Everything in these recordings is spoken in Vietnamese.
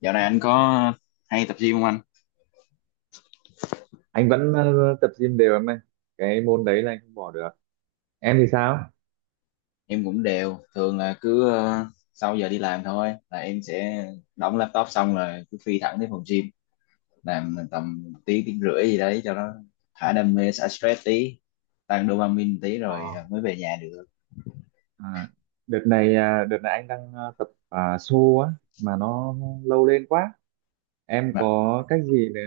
Dạo này anh có hay tập gym không anh? Anh vẫn tập gym đều em ơi. Cái môn đấy là anh không bỏ được. Em thì sao? Em cũng đều, thường là cứ sau giờ đi làm thôi là em sẽ đóng laptop xong rồi cứ phi thẳng tới phòng gym, làm tầm tiếng tiếng rưỡi gì đấy cho nó thả đam mê, xả stress tí, tăng dopamine tí Ờ, rồi mới về nhà được. à, đợt này anh đang tập xô á, mà nó lâu lên quá. Em Mà- có cách gì để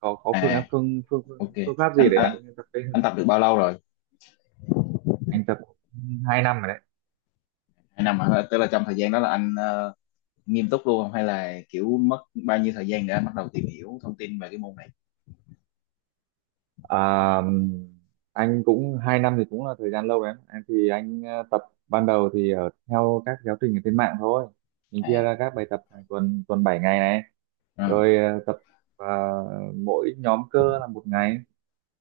có phương án À, phương phương phương ok. phương pháp gì Anh để à, anh tập đây anh không? tập được bao lâu rồi? Anh tập 2 năm rồi. 2 năm hả? Tức là trong thời gian đó là anh nghiêm túc luôn không hay là kiểu mất bao nhiêu thời gian để anh bắt đầu tìm hiểu thông tin về cái môn này? À, anh cũng 2 năm thì cũng là thời gian lâu đấy em. Em thì anh tập ban đầu thì ở theo các giáo trình ở trên mạng thôi, mình chia À, ra các bài tập hàng tuần, tuần 7 ngày này, ừ. rồi tập ờ, mỗi nhóm cơ là một ngày.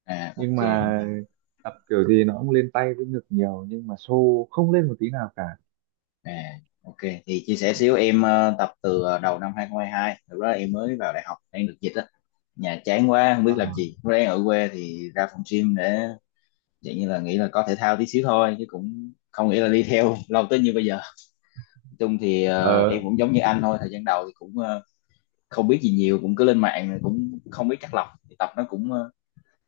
À, Nhưng ok. mà tập kiểu gì nó cũng lên tay với ngực nhiều, nhưng mà xô không lên một tí nào cả. À, ok, thì chia sẻ xíu, em tập từ đầu năm 2022, lúc đó em mới vào đại học, đang được dịch á, nhà chán quá không biết ờ làm gì, lúc đó em ở quê thì ra phòng gym để dạng như là nghĩ là có thể thao tí xíu thôi chứ cũng không nghĩ là đi theo lâu tới như bây giờ. Nói chung thì em ờ cũng giống như anh thôi, thời gian đầu thì cũng không biết gì nhiều, cũng cứ lên mạng rồi cũng không biết chắc lọc thì tập nó cũng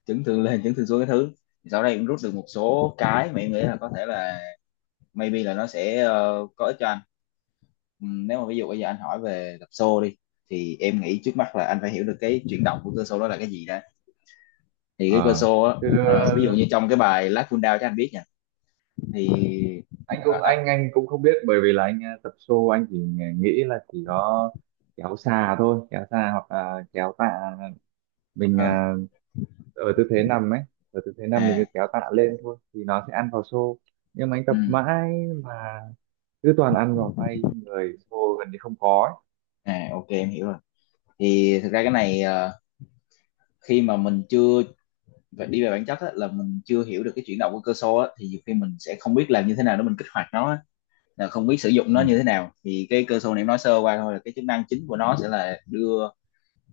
chấn thương lên chấn thương xuống cái thứ. Thì sau đây cũng rút được một số cái mà em nghĩ là có thể là maybe là nó sẽ có ích cho anh. Nếu mà ví dụ bây giờ anh hỏi về tập xô đi thì em nghĩ trước mắt là anh phải hiểu được cái chuyển động của cơ xô đó là cái gì đó, thì cái cơ ờ. xô á, Chứ ví dụ như trong cái bài Last Full Down cho anh biết nha, thì anh ờ, cũng anh- anh anh cũng không biết bởi vì là anh tập show, anh chỉ nghĩ là chỉ có kéo xà thôi, kéo xà hoặc là kéo tạ, mình ờ, ờ, ở tư thế nằm ấy, ở tư thế nằm mình cứ à, kéo tạ lên thôi thì nó sẽ ăn vào show, nhưng mà anh tập ừm, mãi mà cứ toàn ăn vào tay, người show gần như không có ấy. à ok em hiểu rồi. Thì thực ra cái này khi mà mình chưa phải đi về bản chất á, là mình chưa hiểu được cái chuyển động của cơ xô á, thì nhiều khi mình sẽ không biết làm như thế nào để mình kích hoạt nó á, là không biết sử dụng Ừ. nó như thế nào. Thì cái cơ xô này em nói sơ qua thôi, là cái chức năng chính của nó sẽ là đưa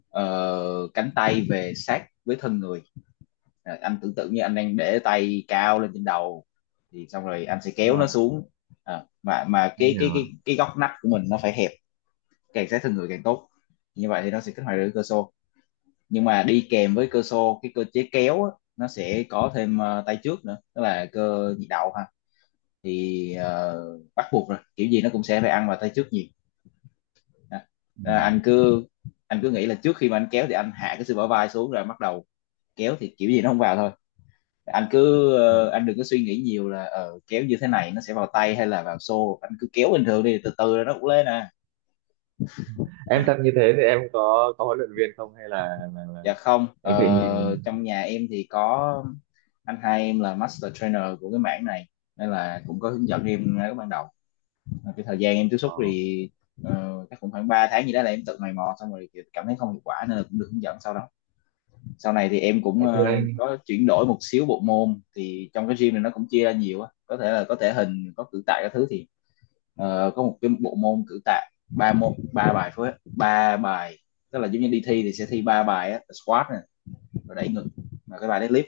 cánh tay về sát với thân người. Anh tưởng tượng như anh đang để tay cao lên trên đầu thì xong rồi anh sẽ kéo Rồi, nó xuống, mà anh cái hiểu cái rồi. cái cái góc nách của mình nó phải hẹp, càng sát thân người càng tốt, như vậy thì nó sẽ kích hoạt được cơ xô. Nhưng mà đi kèm Ừ. với cơ xô, cái cơ chế kéo á, nó sẽ có thêm tay trước nữa, tức là cơ nhị đầu ha. Thì bắt buộc rồi, kiểu gì nó cũng sẽ phải ăn vào tay trước nhiều. à, Ừ. à, anh cứ anh cứ nghĩ là trước khi mà anh kéo thì anh hạ cái sự bả vai xuống rồi bắt đầu kéo thì kiểu gì nó không vào thôi. Anh cứ Ờ. Anh đừng có suy nghĩ nhiều là kéo như thế này nó sẽ vào tay hay là vào xô, anh cứ kéo bình thường đi, từ từ rồi nó cũng lên à. Em tập như thế thì em có huấn luyện viên không, hay là Dạ không, em tự nhìn? trong nhà em thì có anh hai em là master trainer của cái mảng này nên là cũng có hướng dẫn em ngay lúc ban đầu. Cái thời gian em tiếp xúc ờ. thì chắc cũng khoảng 3 tháng gì đó là em tự mày mò, xong rồi kiểu cảm thấy không hiệu quả nên là cũng được hướng dẫn sau đó. Sau này thì em cũng Ngày xưa anh. có chuyển đổi một xíu bộ môn, thì trong cái gym này nó cũng chia ra nhiều á, có thể là có thể hình, có cử tạ các thứ. Thì có một cái bộ môn cử tạ ba môn, ba bài, phối ba bài, tức là giống như đi thi thì sẽ thi ba bài á, squat nè, rồi đẩy ngực, và cái bài deadlift,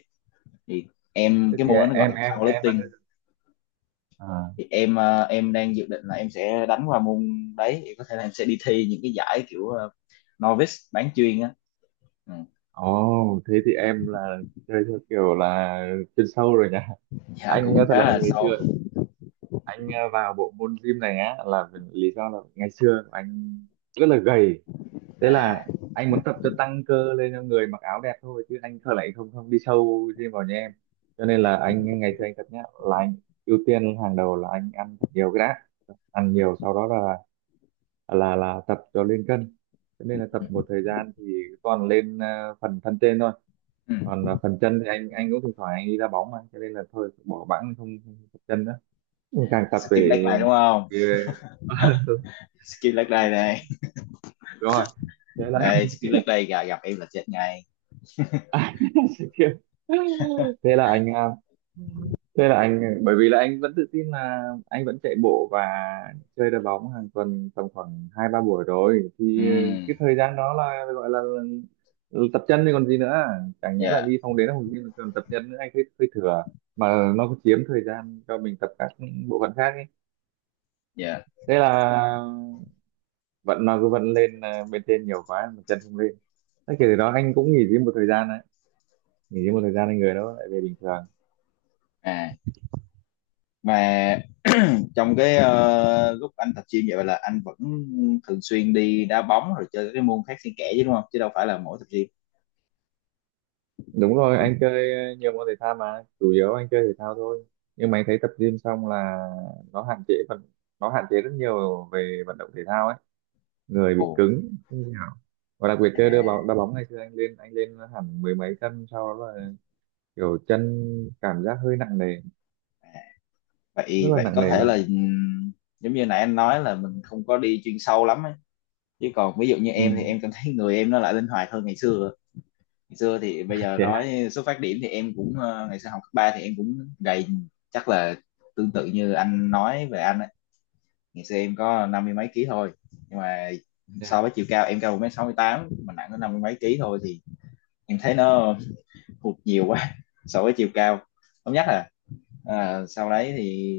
thì em Thế cái thì môn đó nó gọi em là em em là powerlifting. thế à. Thì em đang dự định là em sẽ đánh qua môn đấy, thì có thể là em sẽ đi thi những cái giải kiểu novice bán chuyên á. Ừ. Ồ, thế thì em là chơi theo kiểu là chuyên sâu rồi nha. Dạ Anh á, cũng thật khá là là anh ngày sâu. xưa anh vào bộ môn gym này á là lý do là ngày xưa anh rất là gầy. Thế À, là anh muốn tập cho tăng cơ lên cho người mặc áo đẹp thôi, chứ anh thật lại không không đi sâu gym vào như em. Cho nên à. là anh ngày xưa anh tập nhá, là anh ưu tiên hàng đầu là anh ăn thật nhiều cái đã. Ăn Ừ. nhiều sau đó là tập cho lên cân. Cho Ừ. nên là tập một thời gian thì toàn lên phần thân trên thôi, Ừ. còn phần chân thì anh cũng thỉnh thoảng anh đi đá bóng mà, cho nên là thôi bỏ bẵng, không tập chân nữa, càng À, tập skip leg day về đúng không? về- Skip leg day đây. đúng rồi, thế là Đây, skip leg day gặp, gặp em là chết ngay. à, thế là anh thế là anh, bởi vì là anh vẫn tự tin là anh vẫn chạy bộ và chơi đá bóng hàng tuần tầm khoảng hai ba buổi rồi, Ừ, thì cái thời gian đó là gọi là tập chân thì còn gì nữa, chẳng nhẽ là dạ, đi phòng đến phòng gym mà còn tập chân nữa, anh thấy hơi thừa, mà nó cũng chiếm thời gian cho mình tập các bộ phận khác ấy. dạ. Thế là vận nó cứ vận lên bên trên nhiều quá mà chân không lên, thế kể từ đó anh cũng nghỉ gym một thời gian đấy, nghỉ gym một thời gian anh người đó lại về bình thường. À, mà trong cái lúc anh tập gym vậy là anh vẫn thường xuyên đi đá bóng rồi chơi các cái môn khác xen kẽ chứ đúng không? Chứ đâu phải là mỗi tập gym. Đúng rồi, anh chơi nhiều môn thể thao, mà chủ yếu anh chơi thể thao thôi. Nhưng mà anh thấy tập gym xong là nó hạn chế phần nó hạn chế rất nhiều về vận động thể thao ấy, người Ồ, bị cứng không thể nào, và đặc biệt à, chơi đá bóng ngày xưa anh lên hẳn mười mấy cân, sau đó là kiểu chân cảm giác hơi nặng nề, rất vậy là vậy nặng có nề thể là luôn. Giống như nãy anh nói là mình không có đi chuyên sâu lắm ấy. Chứ còn ví dụ như Ừ. em thì em cảm thấy người em nó lại linh hoạt hơn ngày xưa thì bây giờ Thế hả? nói xuất phát điểm thì em cũng ngày xưa học cấp ba thì em cũng gầy, chắc là tương tự như anh nói về anh ấy. Ngày xưa em có năm mươi mấy ký thôi, nhưng mà so Dạ. với chiều cao, em cao 1,68 m mà nặng có năm mươi mấy ký thôi thì em thấy nó hụt nhiều quá so với chiều cao. Không, nhất là sau đấy thì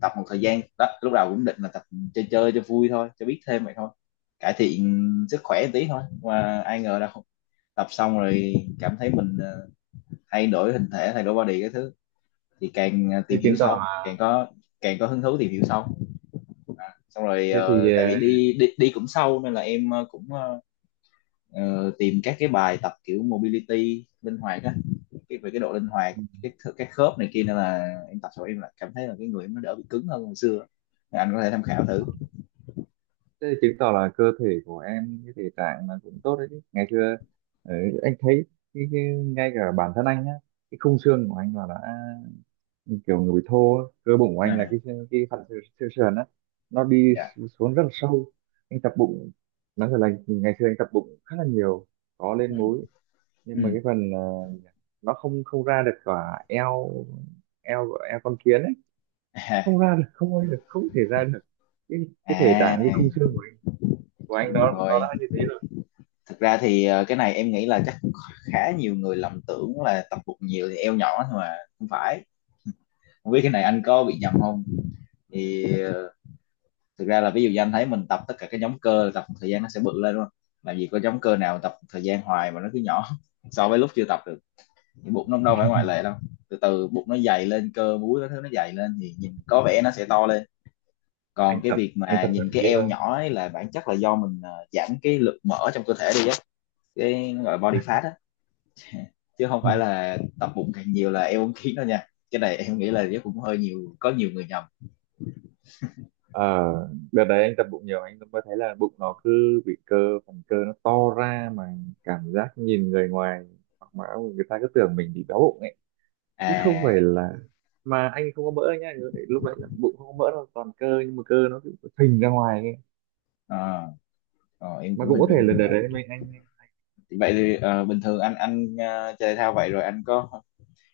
tập một thời gian đó, lúc đầu cũng định là tập chơi chơi cho vui thôi, cho biết thêm vậy thôi, cải thiện sức khỏe một tí thôi, mà ai ngờ đâu tập xong rồi cảm thấy mình thay đổi hình thể, thay đổi body cái thứ, thì càng thế tìm hiểu chứng tỏ sâu là càng có hứng thú tìm hiểu sâu, xong rồi thế thì tại vì đi đi đi cũng sâu nên là em tìm các cái bài tập kiểu mobility linh hoạt á, cái về cái độ linh hoạt cái khớp này kia, nên là em tập xong em lại cảm thấy là cái người em nó đỡ bị cứng hơn hồi xưa, anh có thể tham khảo ờ, thử. Thế thì chứng tỏ là cơ thể của em, cái thể trạng là cũng tốt đấy chứ. Ngày xưa ờ, anh thấy ngay cả bản thân anh á, cái khung xương của anh là đã kiểu người bị thô á. Cơ bụng của anh là À, cái phần xương xương sườn á, nó đi dạ. xuống rất là sâu. Anh tập bụng, nói thật là ngày xưa anh tập bụng khá là nhiều, có Ừ. lên múi, Ừ. nhưng mà cái phần nó không không ra được cả eo, eo con kiến ấy, À, không ra được, không ra được, không thể ra được, cái cái thể à, trạng cái khung xương của anh đúng nó đã rồi. như thế rồi. Thực ra thì cái này em nghĩ là chắc cũng khá nhiều người lầm tưởng là tập bụng nhiều thì eo nhỏ, nhưng mà không phải. Không biết cái này anh có bị nhầm không, thì thực ra là, ví dụ như anh thấy mình tập tất cả các nhóm cơ, tập một thời gian nó sẽ bự lên đúng không, làm gì có nhóm cơ nào tập một thời gian hoài mà nó cứ nhỏ so với lúc chưa tập được, thì bụng nó đâu phải ngoại lệ đâu, từ từ bụng nó dày lên, cơ múi nó thứ nó dày lên thì nhìn có vẻ nó sẽ to lên. Còn anh cái tập việc anh mà tập thuần nhìn cái túy eo thôi. nhỏ ấy là bản chất là do mình giảm cái lượng mỡ trong cơ thể đi á, cái nó gọi là body fat á, chứ không phải là tập bụng càng nhiều là eo uốn khiến đâu nha, cái này em nghĩ là chắc cũng hơi nhiều, có nhiều người nhầm. Ờ, đợt đấy anh tập bụng nhiều anh mới thấy là bụng nó cứ bị cơ, phần cơ nó to ra mà, cảm giác nhìn người ngoài hoặc mà người ta cứ tưởng mình bị béo bụng ấy, chứ không À. phải là, mà anh không có mỡ nhá, lúc đấy là bụng không có mỡ đâu, toàn cơ nhưng mà cơ nó cứ phình ra ngoài ấy. ờ, em Mà cũng cũng hình có thể dung là được đợt rồi. đấy mình anh, Thì vậy thì bình thường anh chơi thể thao vậy rồi anh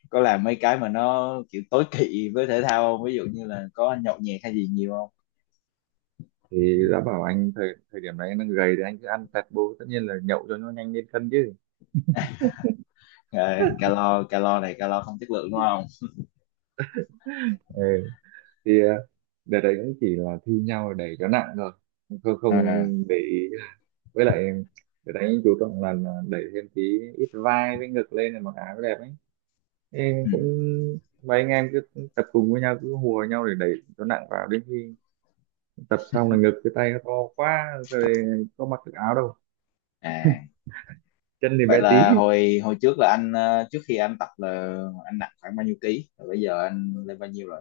có làm mấy cái mà nó kiểu tối kỵ với thể thao không, ví dụ như là có nhậu nhẹt hay gì nhiều không? thì đã bảo anh thời thời điểm đấy anh đang gầy thì anh cứ ăn tẹt bô, tất nhiên là nhậu cho nó nhanh lên cân chứ. Calo, calo này calo không chất lượng đúng không? Ừ. Thì đợt đấy cũng chỉ là thi nhau để cho nặng thôi, không không À, để ý. Với lại đợt đấy chú trọng là đẩy thêm tí ít vai với ngực lên là mặc áo đẹp ấy. Thế ừ. cũng mấy anh em cứ tập cùng với nhau, cứ hùa nhau để đẩy cho nặng vào, đến khi tập xong là ngực cái tay nó to quá, rồi có mặc được áo đâu, À, chân thì vậy bé tí. là hồi hồi trước là anh trước khi anh tập là anh nặng khoảng bao nhiêu ký rồi bây giờ anh lên bao nhiêu rồi?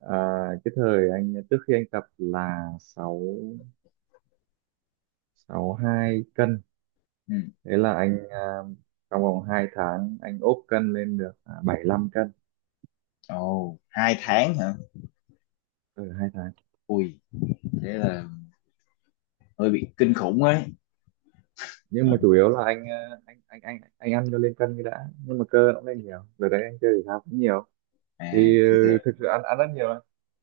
à, cái thời anh trước khi anh tập là sáu sáu hai cân, Ừ. thế là anh trong vòng 2 tháng anh ốp cân lên được 75 cân. Ồ, 2 tháng hả? Ở 2 tháng, Ui, thế là hơi bị kinh khủng ấy. nhưng mà chủ yếu là anh anh ăn cho lên cân cái đã, nhưng mà cơ nó cũng lên nhiều rồi đấy, anh chơi thể thao cũng nhiều, À, thì thì thiệt. thực sự ăn ăn rất nhiều đấy.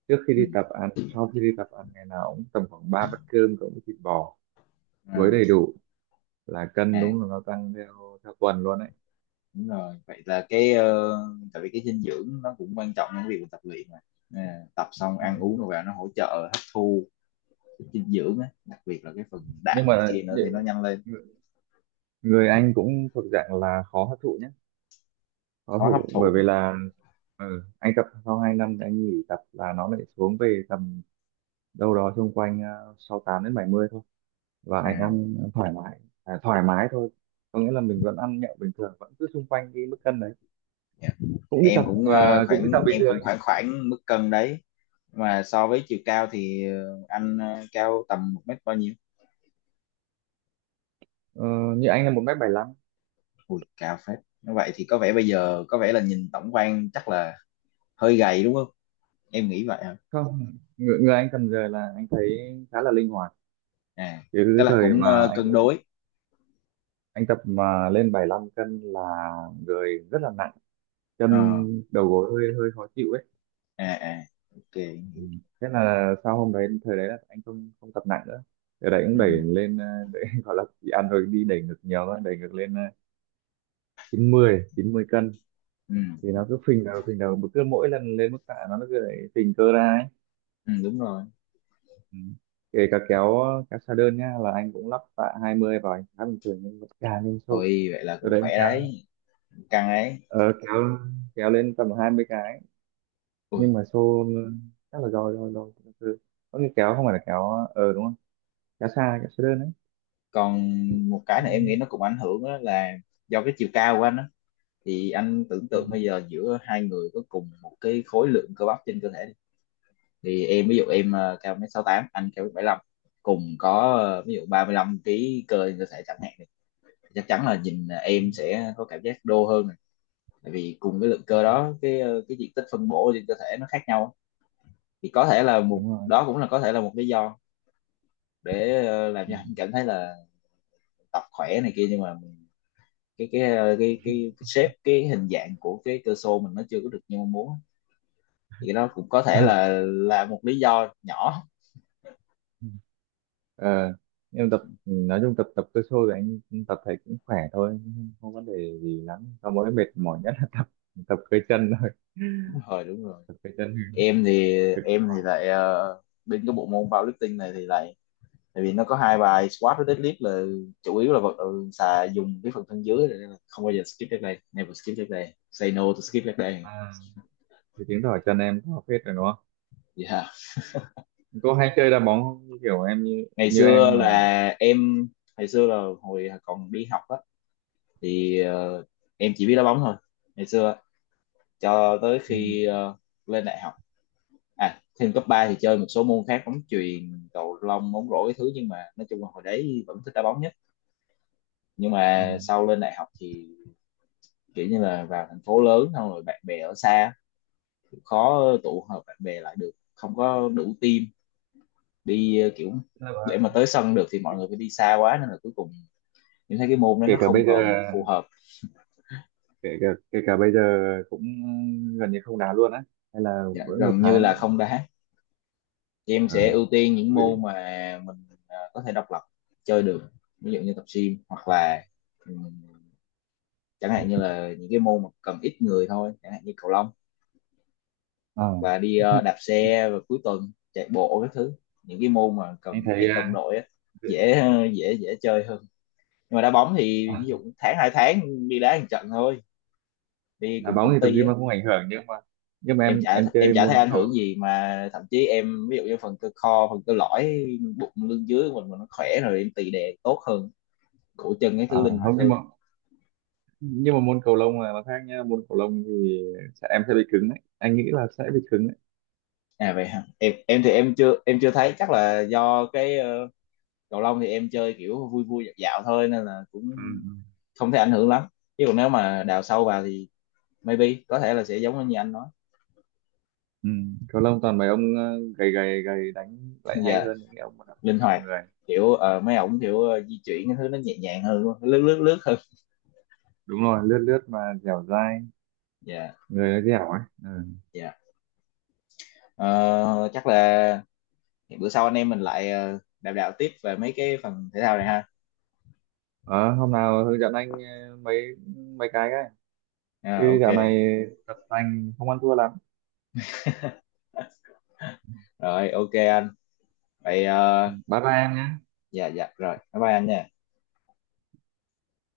Trước khi Ừ. đi tập ăn, sau khi đi tập ăn, ngày nào cũng tầm khoảng 3 bát cơm cộng với thịt bò, chuối À, đầy đủ, là cân à, đúng là nó tăng theo theo tuần luôn đấy. đúng rồi. Vậy là cái tại vì cái dinh dưỡng nó cũng quan trọng trong việc mình tập luyện mà. À, tập xong Ừ. ăn uống rồi vào nó hỗ trợ hấp thu cái dinh dưỡng á, đặc biệt là cái phần Nhưng đạm này mà kia nữa thì nó nhanh lên, người anh cũng thuộc dạng là khó hấp thụ nhé, khó khó hấp thủ bởi thụ. vì là anh tập sau 2 năm thì anh nghỉ tập là nó lại xuống về tầm đâu đó xung quanh 68 đến 70 thôi, và anh À, ăn thoải mái thôi, có nghĩa là mình vẫn ăn nhậu bình thường vẫn cứ xung quanh cái mức cân đấy, dạ. cũng đi Em tập cũng ờ, ờ, cũng đi khoảng tập bình em cũng thường nhé. khoảng khoảng mức cân đấy. Mà so với chiều cao thì anh cao tầm một mét bao nhiêu? Ờ, như anh là 1m75. Ui, cao phết. Như vậy thì có vẻ bây giờ, có vẻ là nhìn tổng quan chắc là hơi gầy, đúng không? Em nghĩ vậy hả? Không, người anh cần giờ là anh thấy khá là linh hoạt, À, chứ tức cái là thời cũng mà cân đối. anh tập mà lên 75 cân là người rất là nặng, chân, Ờ. đầu gối hơi hơi khó chịu ấy. À à. Ok. Ừ. Thế là sau hôm đấy, thời đấy là anh không không tập nặng nữa, thời đấy cũng Ừ, đẩy lên đẩy, gọi là chỉ ăn rồi đi đẩy ngược nhiều thôi, đẩy ngược lên chín mươi cân, ừ, thì nó cứ phình đầu phình đầu, cứ mỗi lần lên mức tạ nó cứ đẩy phình cơ ra ấy. ừ, đúng rồi. Ừ. Kể cả kéo kéo xa đơn nhá là anh cũng lắp tạ 20 vào, anh khá bình thường, nhưng mà càng lên xô, Ôi vậy là từ cũng đấy khỏe kéo đấy, căng ấy. ờ, kéo kéo lên tầm 20 cái, nhưng Ui. mà xô chắc là do có khi kéo không phải là kéo đúng không, kéo xa đơn đấy. Còn một cái này em nghĩ nó cũng ảnh hưởng á, là do cái chiều cao của anh á. Thì anh tưởng Ừ. tượng bây giờ giữa hai người có cùng một cái khối lượng cơ bắp trên cơ thể đi. Thì em ví dụ em cao 1m68, anh cao 1m75, cùng có ví dụ 35 kg cơ trên cơ thể chẳng hạn, thì chắc chắn là nhìn em sẽ có cảm giác đô hơn, tại vì cùng cái lượng Ừ, cơ đó, cái diện tích phân bổ trên cơ thể nó khác nhau. Thì có thể là một, đúng rồi. đó cũng là có thể là một lý do để làm Ừ. cho anh cảm thấy là tập khỏe này kia, nhưng mà cái shape, cái hình dạng của cái cơ xô mình nó chưa có được như mong muốn. Thì cái đó cũng có thể là là một lý do nhỏ. Ờ, nhưng tập nói chung tập tập cơ sô thì anh tập thấy cũng khỏe thôi, không không vấn đề gì lắm, sau mỗi mệt mỏi nhất là tập tập cơ chân thôi, Đúng rồi, đúng rồi. tập cơ chân em thì cực kỳ em mỏi. thì lại bên cái bộ môn powerlifting này thì lại, tại vì nó có hai bài squat với deadlift, là chủ yếu là vật xà, dùng cái phần thân dưới, nên là không bao giờ skip leg day. Never skip leg day. Say no to skip leg day. À, thì chứng tỏ chân em có phết rồi đúng không? Yeah. Có hay chơi đá bóng không? Kiểu em như ngày như xưa em mà. là em ngày xưa là hồi còn đi học á, thì em chỉ biết đá bóng thôi ngày xưa, cho tới Ừ, khi lên đại học. À, thêm cấp 3 thì chơi một số môn khác: bóng chuyền, cầu lông, bóng rổ cái thứ, nhưng mà nói chung là hồi đấy vẫn thích đá bóng nhất. Nhưng ừ. mà sau lên đại học thì kiểu như là vào thành phố lớn xong rồi bạn bè ở xa, khó tụ hợp bạn bè lại được, không có đủ team, kiểu Tức là để mà tới sân được thì mọi người phải đi xa quá, nên là cuối cùng những thấy cái môn đó kể nó cả không bây còn giờ phù hợp. Kể cả bây giờ cũng gần như không đá luôn á, hay là Dạ, mỗi một gần như tháng là vẫn không đá. Thì em ờ sẽ ưu tiên những ừ. môn mà mình có thể độc lập chơi được, ví dụ như tập gym hoặc là ừm, chẳng hạn như là những cái môn mà cần ít người thôi, chẳng hạn như cầu lông, Ờ. hoặc là đi đạp xe vào cuối tuần, chạy bộ các thứ. Những cái môn mà Anh cần thấy ít đồng đội á, dễ dễ dễ chơi hơn. Nhưng mà đá bóng thì à, ví dụ tháng hai tháng đi đá một trận thôi, đi đá cùng bóng công thì tập ty gym á. mà không ảnh hưởng, nhưng mà nhưng mà em em chả em em chơi chả thấy môn ảnh cầu hưởng gì, mà thậm chí em ví dụ như phần cơ lõi, bụng lưng dưới của mình mà nó khỏe rồi em tì đè tốt hơn, cổ chân cái à, thứ linh hoạt không, nhưng hơn. mà nhưng mà môn cầu lông là nó khác nha, môn cầu lông thì em sẽ bị cứng đấy, anh nghĩ là sẽ bị cứng đấy. À vậy hả? Em em thì em chưa em chưa thấy, chắc là do cái, cầu lông thì em chơi kiểu vui vui dạo dạo thôi nên là cũng Ừ. Ừ. không thấy ảnh hưởng lắm, chứ còn nếu mà đào sâu vào thì maybe có thể là sẽ giống như anh nói. Ừ, cầu lông toàn mấy ông gầy gầy gầy đánh lại hay Dạ. hơn những cái ông mà đập Linh đập hoạt, người, kiểu mấy ổng kiểu di chuyển cái thứ nó nhẹ nhàng hơn luôn, lướt lướt lướt hơn. đúng rồi lướt lướt mà dẻo dai, Dạ người nó dẻo ấy, ừ. dạ. Ờ, chắc là bữa sau anh em mình lại đàm đạo tiếp về mấy cái phần thể thao này ha. Ờ, hôm nào hướng dẫn anh mấy mấy cái, À, chứ ok. dạo này tập tành không ăn thua lắm. Rồi ok anh. Vậy Bye bye em nhé. dạ dạ rồi, bye bye anh nha.